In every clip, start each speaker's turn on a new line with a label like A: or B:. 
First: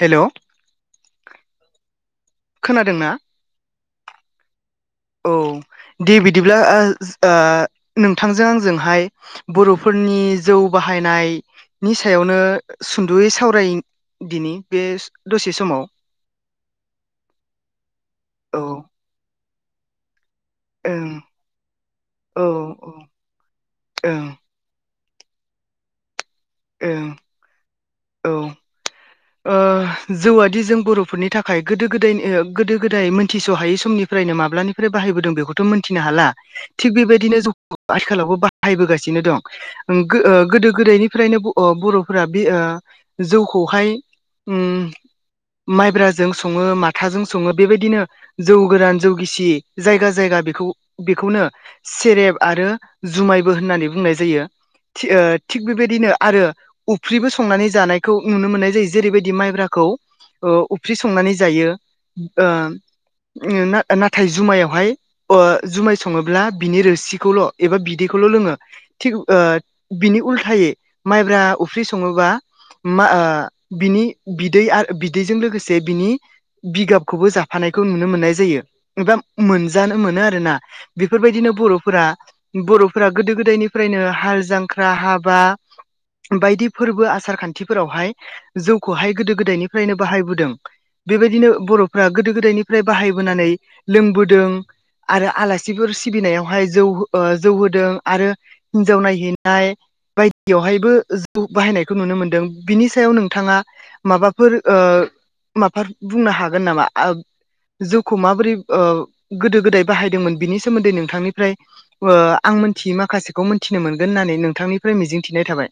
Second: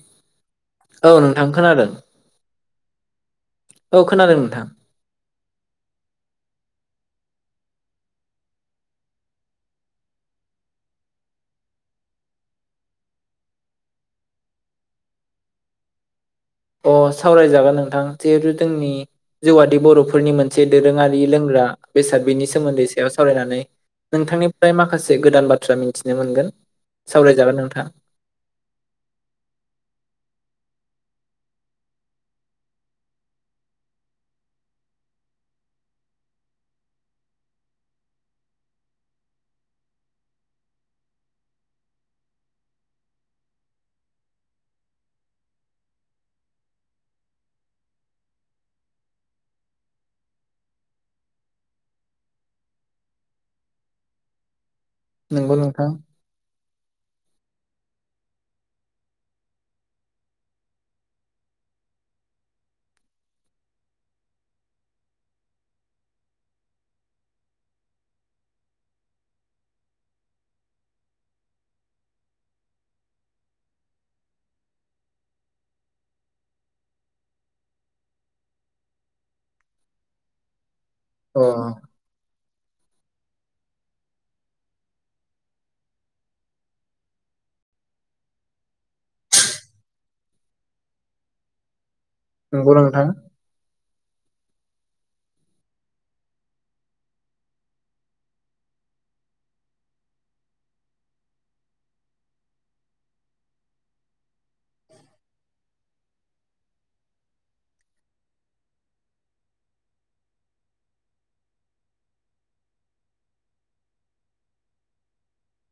A: Hello
B: आं खोनादों
A: खोनादों ना?
B: औ खोनादों नोंथां
A: औ दे बिदिब्ला ओ ओ नोंथांजों आंजोंहाय बर'फोरनि जौ बाहायनायनि सायावनो सुद'यै सावराय दिनि बे दसे समाव
B: अ सावरायजागोन नोंथां जिहेथु
A: औ
B: जोंनि जौउ आदि बर'फोरनि मोन मोनसे
A: ओं
B: दोरोङारि लोंग्रा बेसाद
A: औ
B: बेनि सोमोन्दै
A: ओं
B: सायाव सावरायनानै नोंथांनिफ्राय माखासे माखासे गोदान बाथ्रा मिथिनो मोनगोन
A: ओं
B: सावरायजागोन नोंथां
A: औ ओ जौआादि जों बर'फोरनि थाखाय गोदो गोदायनि ओ गोदो गोदाय मोनथिस'हायै समनिफ्रायनो माब्लानिफ्राय बाहायबोदों बेखौथ' मोनथिनो हाला थिग बेबायदिनो जौ आथिखालावबो बाहायबोगासिनो दं गो ओ गोदो गोदायनिफ्रायनो ब' अ बर'फोरा बे ओ जौखौहाय उम माइब्राजों सङो माथाजों सङो बेबायदिनो जौ गोरान जौ गिसि जायगा जायगा बेखौ बेखौनो सेरेब आरो जुमायबो होननानै बुंनाय जायो थि ओ
B: नंगौ
A: थिग
B: नोंथां
A: बेबायदिनो आरो अफ्रिबो संनानै जानायखौ नुनो मोननाय जायो जेरैबायदि माइब्राखौ ओ उफ्रि संनानै जायो ओ उमओ नाथाय जुमायावहाय ओ जुमाय सङोब्ला बिनि रोसिखौल' एबा बिदैखौल' लोङो थिग ओ बिनि उल्थायै माइब्रा उफ्रि सङोबा माओ बिनि बिदै आरो बिदैजों लोगोसे बिनि बिगाबखौबो जाफानायखौ नुनो मोननाय जायो एबा मोनजानो मोनो आरोना
B: अ
A: बेफोरबायदिनो बर'फोरा बर'फोरा गोदो गोदायनिफ्रायनो हाल जांख्रा हाबा बायदि फोरबो आसार खान्थिफोरावहाय जौखौहाय गोदो गोदायनिफ्रायनो बाहायबोदों बेबायदिनो बर' फ्रा गोदो
B: नंगौ
A: गोदायनिफ्राय
B: नोंथां
A: बाहायबोनानै लोंबोदों आरो आलासिफोर सिबिनायावहाय जौ ओ जौ होदों आरो हिन्जाव नायहैनाय बायदियावहायबो जौ बाहायनायखौ नुनो मोनदों बिनि सायाव नों थाङा माबाफोर ओ माबा बुंनो हागोन नामा आब जौखौ माबोरै ओ गोदो गोदाय बाहायदोंमोन बिनि सोमोन्दै नोंथांनिफ्राय ओ आं मोनथियै माखासेखौ मिथिनो मोनगोन होननानै नोंथांनिफ्राय मिजिंथिनाय थाबाय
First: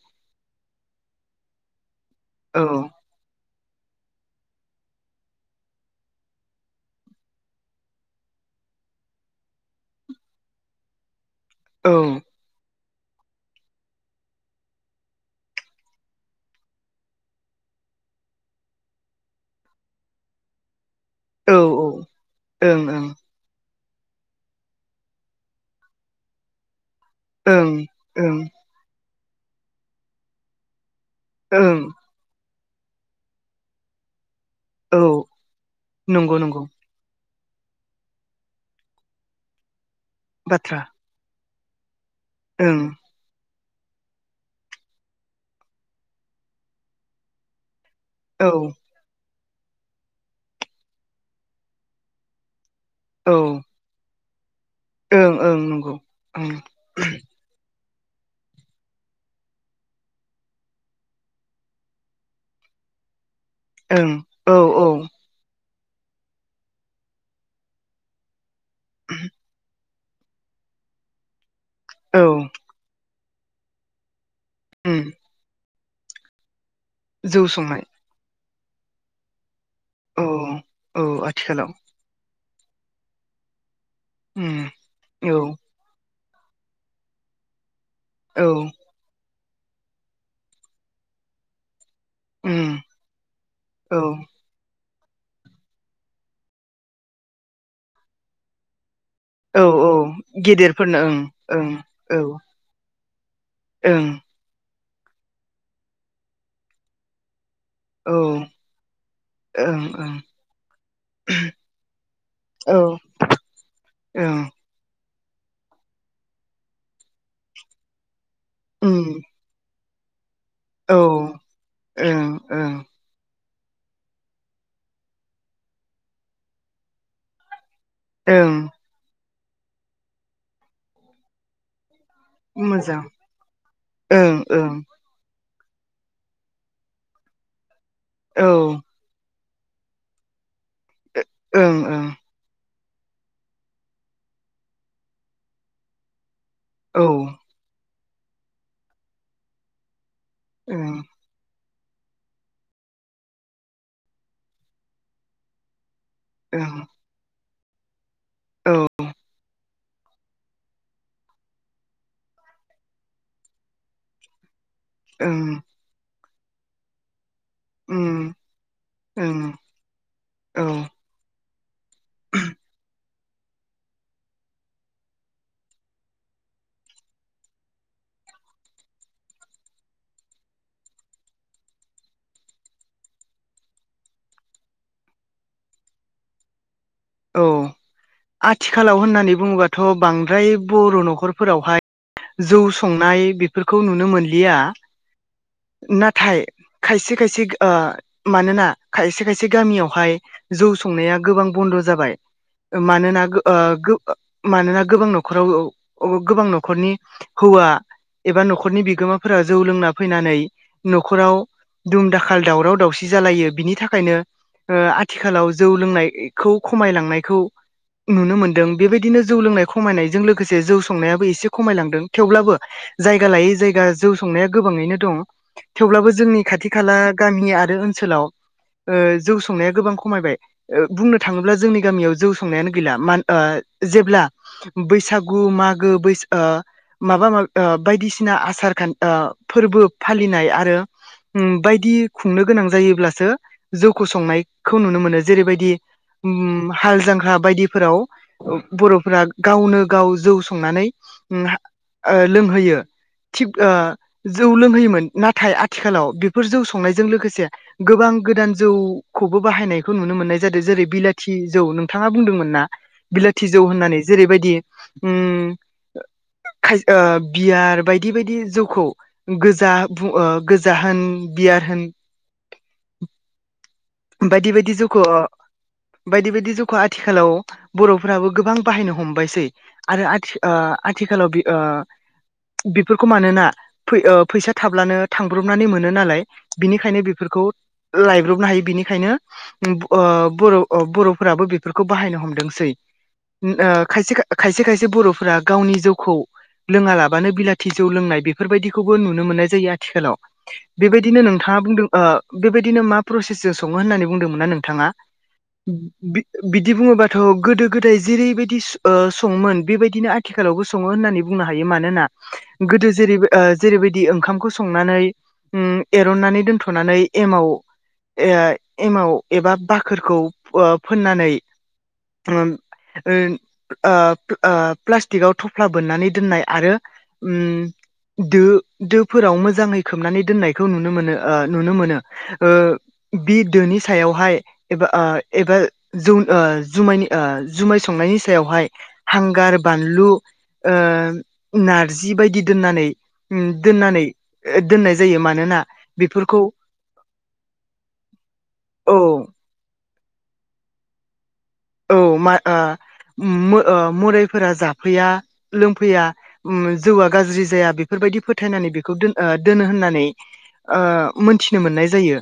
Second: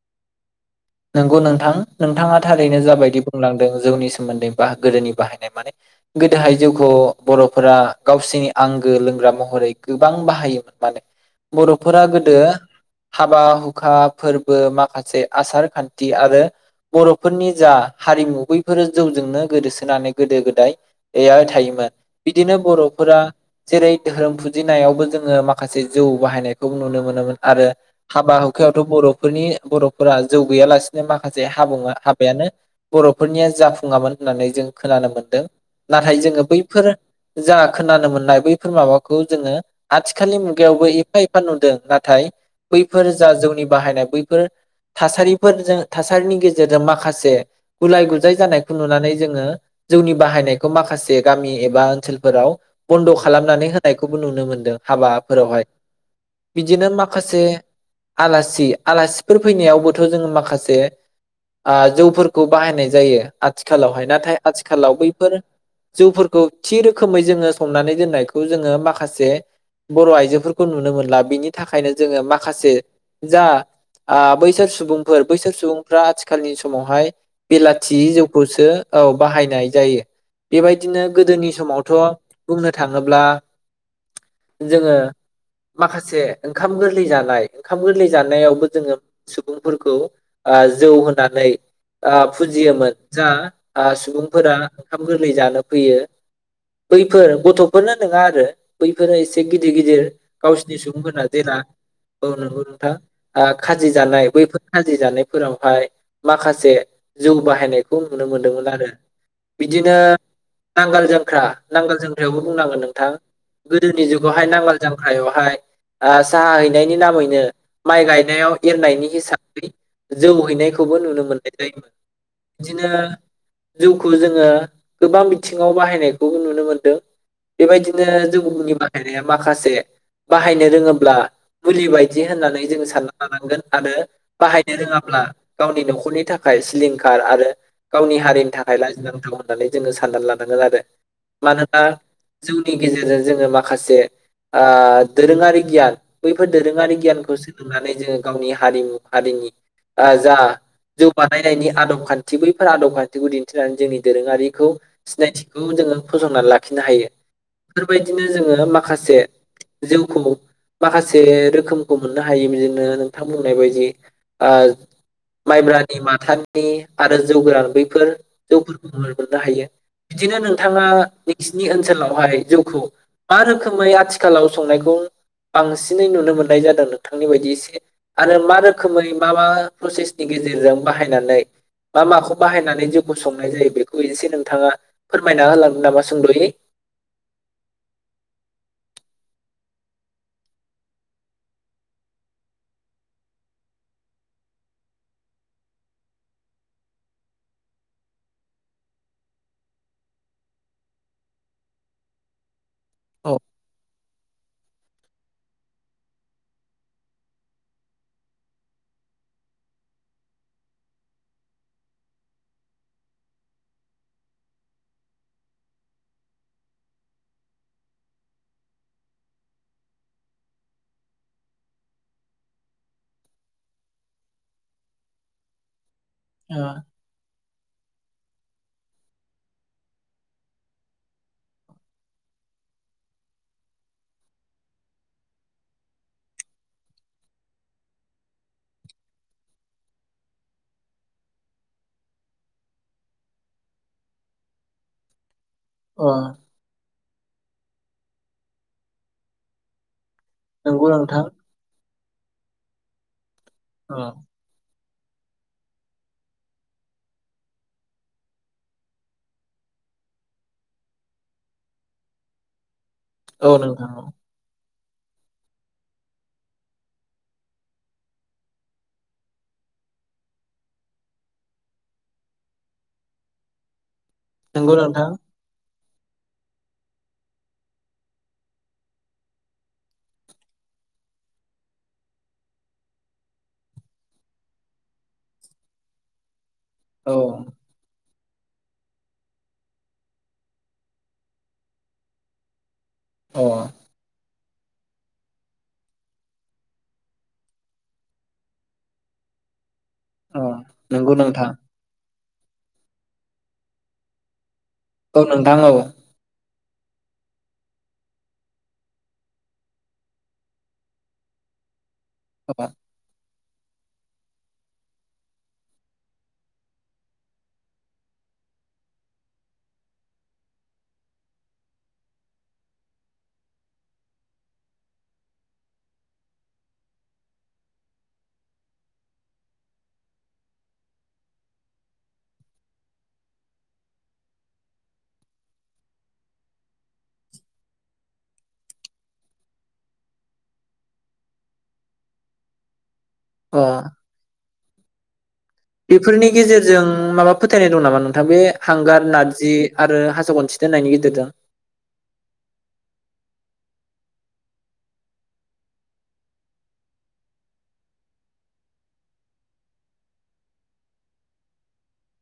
B: नोंगौ नोंथां नोंथाङा थारैनो
A: औ।
B: जाबायदि बुंलांदों जौनि सोमोन्दै बा गोदोनि बाहायनाय माने गोदोहाय जिउखौ बर'फोरा गावसिनि आंगो लोंग्रा महरै गोबां बाहायोमोन माने
A: औ
B: बर'फोरा गोदो हाबा हुखा फोरबो माखासे आसार खान्थि आरो बर'फोरनि जा हारिमु बैफोरो जौजोंनो गोदोसोनानै गोदो गोदाय [inaudible] थायोमोन
A: औ
B: बिदिनो
A: ओं ओं
B: बर'फोरा जेरै धोरोम फुजिनायावबो जोङो माखासे जौ बाहायनायखौ नुनो मोनोमोन आरो
A: ओं
B: हाबा
A: ओं
B: हुखायावथ' बर' फोरनि बर'फोरा जौ गैयालासे माखासे हाबु
A: ओं
B: हाबायानो बर'फोरनिया जाफुङामोन । होननानै जों
A: औ
B: खोनानो मोनदों नाथाय
A: नंगौ
B: जोङो
A: नंगौ
B: बैफोर जा खोनानो मोननाय बैफोर माबाखौ जोङो आथिखालनि
A: बाथ्रा
B: मुगायावबो एफा एफ [inaudible] थाय
A: ओं
B: बैफोर जा जौनि बाहायनाय बैफोर थासारिफोरजों थासारिनि गेजेरजों माखासे गुलाय गुजाय
A: औ
B: जानायखौ नुनानै जोङो जौनि बाहायनायखौ माखासे गामि एबा ओनसोलफोराव बन्द'
A: औ
B: खालामनानै होनायखौ नुनो मोनदों ।
A: ओं ओं
B: हाबाफोरावहाय
A: नंगौ ओं
B: बिदिनो माखासे आलासि आलासिफोर फैनायावबोथ' जोङो माखासे ओ जौफोरखौ बाहायनाय जायो । आथिखालावहाय
A: ओं
B: नाथाय
A: औ औ
B: आथिखालाव बैफोर जौफोरखौ थि रोखोमै जोङो संनानै दोननायखौ जोङो माखासे बर' आइजोफोरखौ नुनो मोनला बिनि थाखायनो जोङो
A: औ
B: माखासे जा आ बैसोर
A: उम
B: सुबुंफोर बैसोर सुबुं रा आथिखालनि स समावहाय
A: जौ संनाय
B: बेलाथि जौ बोसो औ बाहायनाय जायो
A: औ
B: बेबायदिनो
A: औ
B: गोदोनि
A: आथिखालाव
B: समावथ' बुंनो थाङोब्ला
A: उम
B: जोङो
A: औ
B: माखासे ओंखाम गोरलै जानाय ओंखाम गोरलै
A: औ
B: जानायावबो जोङो सुबुंफोरखौ ओ जौ होनानै आ
A: उम
B: फुजियोमोन जा आ
A: औ
B: सुबुंफोरा ओंखाम गोरलै जानो फैयो बैफोर गथ'फोरनो नङा आरो बैफोर [unintelligible] एसे
A: औ
B: गिदिर
A: औ
B: गिदिर गावसिनि
A: गेदेरफोरनो ओं
B: सुबुंफोरना जेला
A: ओं
B: औ नंगौ नोंथां। औ। खाजि
A: ओं
B: जानाय बैफोर खाजि जानायफोरावहाय माखासे [unintelligible] बाहायनायखौ
A: औ
B: नुनो मोनदों आरो
A: ओं
B: बिदिनो नांगाल जांख्रा नांगोल जोंख्रायावबो
A: ओं औ
B: बुंनांगोन नोंथां गोदोनि
A: ओं
B: जुावहाय नांगाल [unintelligible] हायाव हाय आ साहा हैनायनि नामैनो माइ गायनायाव [unintelligible]
A: उम
B: हिसाबै
A: औ
B: जौहैनायखौबो नुनो मोननाय जायो
A: ओं ओं
B: बिदिनो जौखौ जोङो गोबां बिथिङाव बाहायनायखौ नुनो मोनदों। बेबायदिनो
A: ओं
B: जौनि बाहायनाया माखासे बाहायनो रोङाब्ला मुलिबाय [unintelligible] होननानै
A: मोजां
B: जों [unintelligible] लानांगोन आरो
A: ओं ओं
B: बाहायनो रोङाब्ला गावनि नखरनि थाखाय सिलिंखार आरो गावनि
A: औ
B: हारिनि थाखाय
A: ओं
B: लाजिनांथाव [unintelligible] जोङो सानना लानांगोन आरो। मानोना
A: ओं
B: जौ [unintelligible] गेजेरजों जोङो माखासे आ दोरोङारि गियान बैफोर दोरोङारि
A: औ
B: गियानखौ सोलोंनानै जों गावनि हारिमु हारिनि आ जा
A: ओं
B: जौ बानायनायनि आदब खान्थि बैफोर आदब खान्थिखौ दिन्थिनानै जोंनि दोरोङारिखौ सिनायथिखौ जोङो फोजौना
A: ओं
B: लाखिनो हायो। [unintelligible] [unintelligible] जोङो
A: औ
B: माखासे जौखौ माखासे रोखोमखौ मोननो हायो बिदिनो [unintelligible] नोंथां बुंनाय बायदि [unintelligible]
A: ओं
B: माइब्रानि माथानि नि आरो जौ गोरान बैफोर
A: उम
B: जौफोरखौ मोननो
A: ओं
B: हायो बिदिनो
A: औ
B: नोंथाङा सिनि ओनसोलावहाय जौखौ मा रोखोमै आथिखालाव संनायखौ बांसिनै नुनो मोननाय जादों नोंथांनि बायदि इस आरो मा रोखोमै मा मा प्रसेसनि गेजेरजों बाहायनानै मा माखौ बाहायनानै जिउखौ संनाय जायो बेखौ एसे नोंथाङा फोरमायना होलांगोन नामा सोंद'यै?
A: औ आथिखालाव होननानै बुङोबाथ' बांद्राय बर' न'खरफोरावहाय जौ संनाय बेफोरखौ नुनो मोनलिया नाथाय खायसे खायसे आ मानोना खायसे खायसे गामियावहाय जौ संनाया गोबां बन्द' जाबाय मानोना
B: औ
A: गो ओ गो मानोना गोबां न'खराव गोबां न'खरनि हौवा एबा न'खरनि बिगोमाफोरा जौ लोंना फैनानै न'खराव दुम दाखाल दावराव दावसि जालायो बिनि थाखायनो ओ आथिखालाव जौ लोंनायखौ खमायलांनायखौ नुनो मोनदों बेबायदिनो जौ लोंनाय खमायनायजों लोगोसे जौ संनायाबो एसे खमायलांदों थेवब्लाबो जायगा लायै जायगा जौ संनाया गोबाङैनो दं थेवब्लाबो जोंनि खाथि खाला गामि आरो ओन ओनसोलाव ओ जौ संनाया गोबां खमायबाय ओ बुंनो थाङोब्ला जोंनि गामियाव जौ संनायानो गैला मान ओ जेब्ला बैसागु मागो बैस ओ माबा माब ओ बायदिसिना आसार खान ओ फोरबो फालिनाय आरो उम बायदि खुंनो गोनां जायोब्लासो जौखौ संनायखौ नुनो मोनो जेरैबायदि
B: ओ अ
A: उ हाल जां हा बायदिफोराव बर'फ्रा गावनो गाव जौ संनानै
B: नंगौ नोंथां
A: ओ लोंहोयो थिफ ओ
B: औ
A: जौ लोंहोयो होन नाथाय आथिखालाव बेफोर जौ संनायजों लोगोसे गोबां गोदान जौखौबो बाहायनायखौ नुनो मोननाय जादों जेरै बिलाथि जौ नोंथाङा बुंदोंमोन ना बिलाथि
B: औ
A: जौ
B: नोंथां
A: होननानै
B: औ
A: जेरैबायदि उ खाय ओ बियार बायदि बायदि जौखौ गोजा बु ओ गोजा होन बियार होन [inaudible] बायदि
B: नंगौ
A: बायदि जोख'
B: नोंथां
A: बायदि बायदि जौखौ आथिखालाव बर'फोराबो गोबां बाहायनो हमबायसै आरो आथिं ओ आथिखालाव बि ओ बेफोरखौ मानोना बै ओ फैसा थाब्लानो थांब्रबनानै मोनो नालाय बिनिखायनो
B: औ
A: बिफोरखौ लाइब्रब नाहायो बिनि खायनो ओ बर' बर'फोराबो बेफोरखौ बाहायनो हमदोंसै
B: अ
A: उम ओ खायसे खायसे खायसे बर'फोरा गावनि जौखौ लोङालाबानो बिलाथि जौ लोंनाय बेफोरबायाददिखौबो नुनो मोननाय जायो थिखालाव
B: अ नंगौ
A: बेबायदिनो
B: नोंथां
A: नोंथाङा बुंदों ओ बेबायदिनो मा प्रसेस जो [unintelligible] होननानै बुंदोंमोना नों थाङा
B: औ नोंथां औ
A: [unintelligible] बिदि बुङोबाथ' गोदो गोदाय जेरैबायदि ओ सङोमोन बेबायदिनो आथिखालावबो सङो होननानै बुंनो हायो मानोना गोदो जेरैबो ओ जेरैबायदि ओंखामखौ संनानै उम एरननानै दोनथ'नानै एमाव एय एमाव एबा बाखोरखौ ओ फोननानै उम ओ आ आ प्लास्टिकआव थफ्ला बोननानै दोननाय आरो उम दो दोफोराव मोजाङै खोबनानै दोननायखौ नुनो मोनो ओ नुनो मोनो ओ बि दोनि सायावहाय एबा आ‌ एबा जौ आ जुमायनि आ जुमाय संनायनि सायावहाय हांगार बानलु ओ नारजि बायदि दोननानै उम
B: अ
A: दोननानै ओ- दोननाय जायो मान
B: बेफोरनि गेजेरजों माबा फोथायनाय दं। नामा नोंथां बे हांगार
A: औ
B: नारजि आरो हासो गनथि दोननायनि गेजेरजों?
A: औ मा ओ-उमो ओ- मोराइफोरा जाफैया लोंफैया उम जौआ गाज्रि जाया बेफोरबायदि फोथायनानै बेखौ दोन ओ- दोनो होननानै ओ- मोनथिनो मोननाय जायो।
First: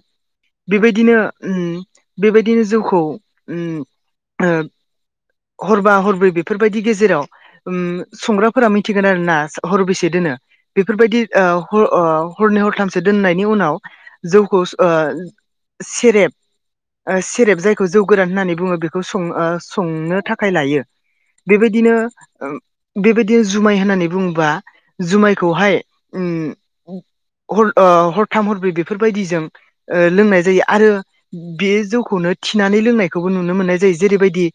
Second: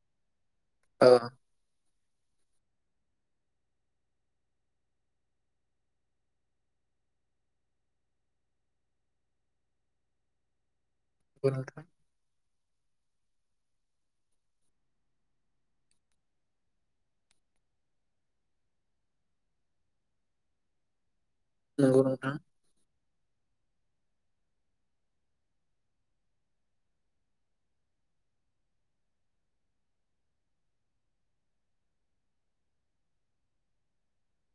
B: औ
A: बेबायदिनो उम। बेबायदिनो जौखौ उम। ओ- हरबा हरब्रै बेफोरबायदि गेजेराव उम संग्राफोरा मिथिगोन आरो ना उम हरब्रेसे दोनो। बेफोरबायदि
B: नंगौ
A: ओ-
B: नोंथां
A: ह- ओ-हरनै हरथा थामसो दोननायनि उनाव जौखौ सु ओ- सेरेब ओ-सेरेब जायखौ जौ गोरान होननानै बुङो बेख खौ सं ओ- संनो थाखाय लायो। बेबायदिनो
B: नंगौ नोंथां
A: ओम बेबायदिनो जुमाय होननानै बुङोबा जुमायखौहाय उम उफ हर ओ- हरथाम हरब्रै बेफोरबायदिजों ओ- लोंनाय जायो आरो बे जौखौनो थिनानै लोंनायखौबो नुनो मोननाय यो जेरैबायदि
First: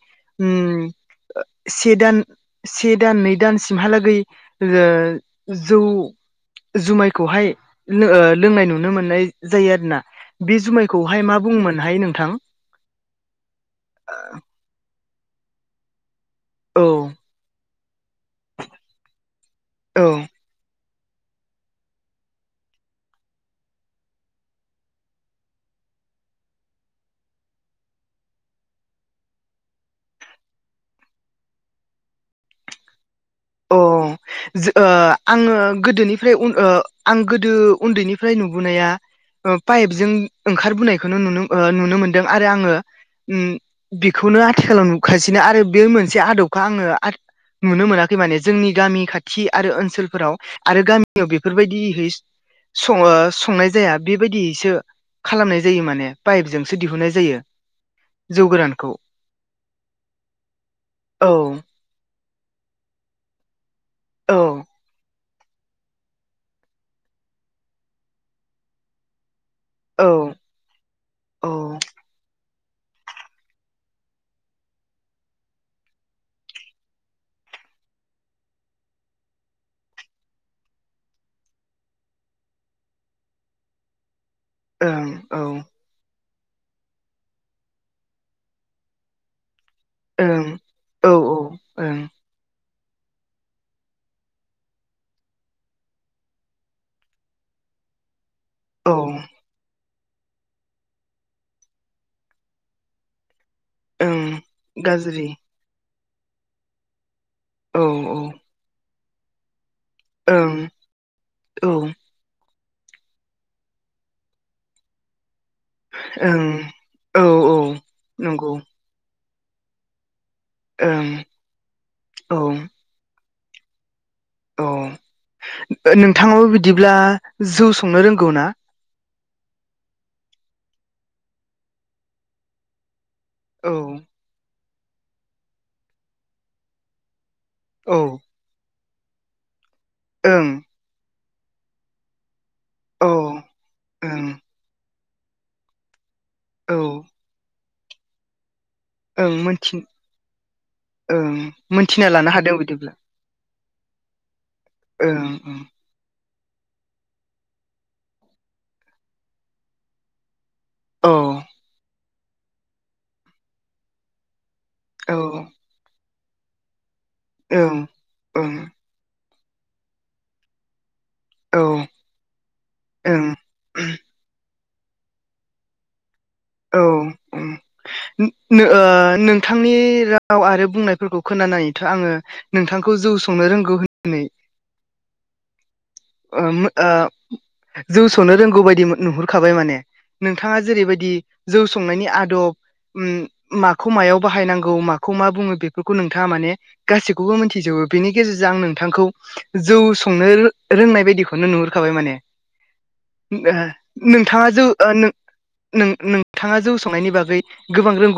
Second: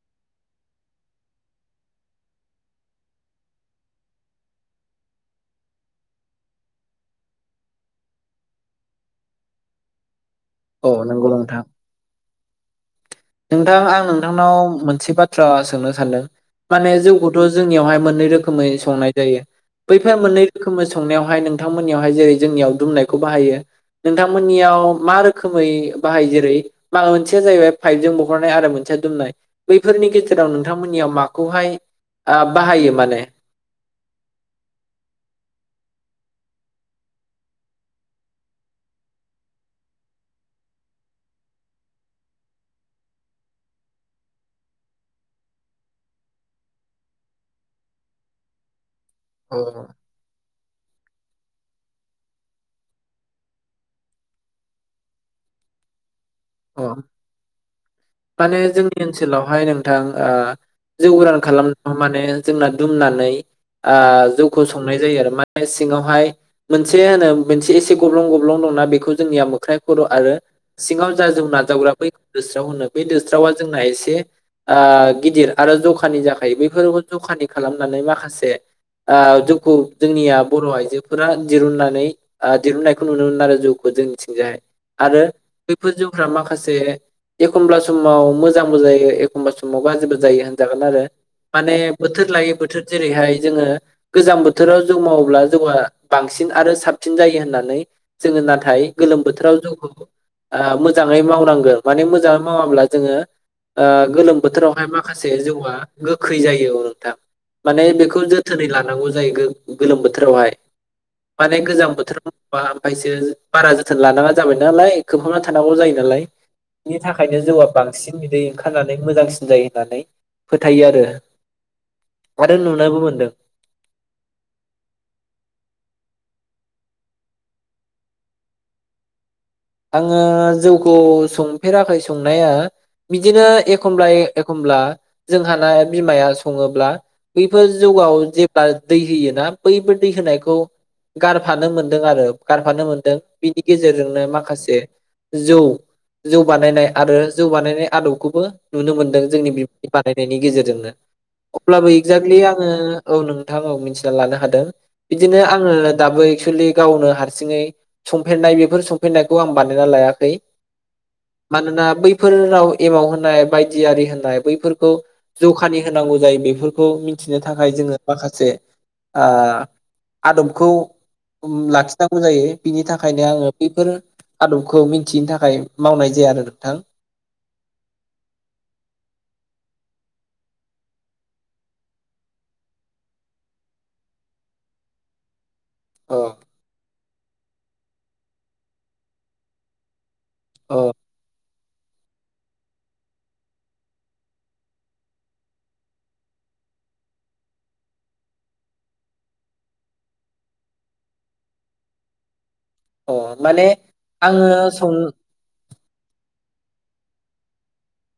A: उम ओ- से दान से दान नै दानसिमहालागै जो जौ जुमायखौहाय लो- ओ- लोंनाय नुनो मोननाय जायो आरोना बे
B: औ
A: जुमायखौहाय
B: नंगौ
A: मा
B: नोंथां
A: बुङोमोनहाय नोंथां?
B: नोंथां आं नोंथांनाव मोनसेबाद थ्रा सोंनो सानदों।
A: औ
B: माने जौखौथ' जोंनियावहाय मोननै रोखोमै संनाय जायो बैफा
A: औ
B: मोननै रोखोमै स संनायावहाय नोंथांमोननियावहाय जेरै जोंनियाव दुमनायखौ बाहायो नोंथांमोननियाव मा रोखोमै बाहायो? जेरै माबा मोनसेया जाहैबाय पाइपजों बहरनाय आरो मोनसे दुमनाय बैफोरनि गेजेराव नोंथांमोननियाव माखौहाय आ- बाहायो माने?
A: अ जो ओ-आङो गोदोनिफ्राय उन ओ-आं गोदो उन्दैनिफ्राय नुबोनाया ओ-पाइपजों ओंखारबोनायखौनो नुनो ओ- नुनो मोनदों आरो आङो उम बेखौनो आथिखालाव नुखासिनो आरो बे मोनसे आदबखौ आङो आथ नुनो मोनाख खै माने जोंनि गामि खाथ थि
B: अ
A: आरो ओनसोलफोराव आरो गामि याव बेफोरबायदिहै सङा संनाय जाया बेबायदियैसो खालामनाय जायो माने। पाइपजोंसो
B: अ
A: दिहुननाय जायो जौ
B: माने
A: गोरानखौ
B: जोंनि ओनसोलावहाय नोंथां
A: औ
B: ओ-जौगोरान खालामनो माने । जोंना दुमनानै आ
A: औ
B: जौखौ संनाय जायो आरो मा सिङावहाय मोनसे होनो मोनसे एसे गब्लं गब्लं दंना बेखौ जोंनिया मोख ख्राय खर'
A: औ
B: आरो सिङाव जौ
A: औ
B: नाजावग्रा बै दोस्राव होनो बै दोस्रावा जोंना एसे आ गिदिर आरो जखानि जाखायो बैफोरबो जखानि खालामनानै माखासे आ जौखौ जोंनिया बर' आइजोफोरा दिरुननानै आ दिरुननायखौ नुनो मोन आरो जौखौ जोंनि।
A: ओं औ
B: जौ फोरा माखासे एखमब्ला समाव मोजांबो जायो एखमबा स समाव गाज्रिबो
A: ओं
B: जायो होनजागोन आरो
A: औ
B: माने
A: ओं
B: बोथोर लायो बोथोर। जेरैहाय जोङो गोजां बोथोराव जौ मावोब्ला जौआ बांसिन आरो साबसिन जायो होननानै। जोङो नाथाय
A: औ
B: गोलोम बोथोराव जौखौ। ओ मोजाङै मावनांगोन माने मोजाङै मावाब्ला जोङो। ओ
A: ओं
B: गोलोम बोथोरावहाय
A: गाज्रि
B: माखासे जौआ। गोखै जायो अ नोंथां।
A: औ
B: माने
A: औ
B: बेखौ जोथोनै ला। थानांगौ जाहैगोन। गोलोम बोथोरावहाय
A: ओं
B: माने
A: औ
B: गोजां
A: ओं
B: बोथोर। बा ओमफ्रायसो बारा जोथोन लानाङा जाबाय नालाय। [inaudible] [unintelligible] जायो नालाय बिनि
A: औ
B: थाखायनो जौआ बांसिन बिदै
A: नंगौ
B: ओंखारनानै मोजांसिन। जायो होननानै। फोथायो आरो
A: ओं औ
B: आरो नुनोबो मोनदों।
A: औ नोंथाङाबो बिदिब्ला जौ संनो रोंगौना।
B: आङो जौखौ संफेराखै संनाया। बिदिनो
A: औ
B: एखमब्ला। होनब्ला जोंहाना बिमाया सङोब्ला। बैफोर
A: औ ओं
B: जौआव जेब्ला। दै होयोना। बैफोर दै होनायखौ। गारफानो मोनदों आरो गारफानो
A: औ
B: मोनदों
A: ओं
B: बिनि गेजेरजोंनो माखा खासे जौ। जौ
A: औ
B: बानायनाय आरो जौ बानायनाय। आदबखौबो। नुनो मोनदों
A: ओं
B: जोंनि
A: मोनथि
B: बिमा बानायनायनि गेजेरजोंनो
A: ओं
B: अब्लाबो
A: मोनथिना लानो
B: एक्जेक्टलि
A: हादों
B: आङो
A: बिदिब्ला
B: औ नोंथां मिथिना लानो हादों
A: ओं
B: बिदिनो
A: ओं
B: आङो दाबो। [unintelligible] गावनो हारसिङै संफेरनाय बेफोर संफेरनाय खौ आं बानायना लायाखै।
A: औ
B: मानोना बै [unintelligible] एमाव होनाय बायदि आरि होननाय बैफोर खौ
A: औ
B: जखानि होनांगौ। जाय बेफोरखौ। मिथिनो थाखाय
A: ओं
B: जोङो माखासे।
A: ओं
B: ओ आदबखौ।
A: औ
B: लाखिनांगौ जायो बिनि थाखायनो
A: ओं
B: आङो बेैफोर। आदबखौ मिन्थियिनि थाखाय मावनाय जाया आरो। नोंथां
A: औ ओ उम नोंथांनि आव आरो बुंनायफोरखौ खोनायोथ' आङो नोंथांखौ जौ संनो रोंगौ होननानै
B: अ
A: ओम ओ जौ सनो रोंगौ बायदि नुहुरखाबाय माने। नोंथाङा
B: अ
A: जेरैबायदि संनायनि आदब उम माखौ मायाव बाहायनांगौ माखौ मा बुङो बेफोरखौ नोंथाङा माने गासैखौबो मिथिजोबो बेनि गेजेरजों आं नोंथांखौ जौ संनो रो-रोंनाय बायदिखौनो नुहुरखाबाय माने।
B: अ माने आङो
A: नोंथाङा जौ ओ
B: सं
A: नों नों नों थाङा जौ संनायनि बागै गोबां रोंगौ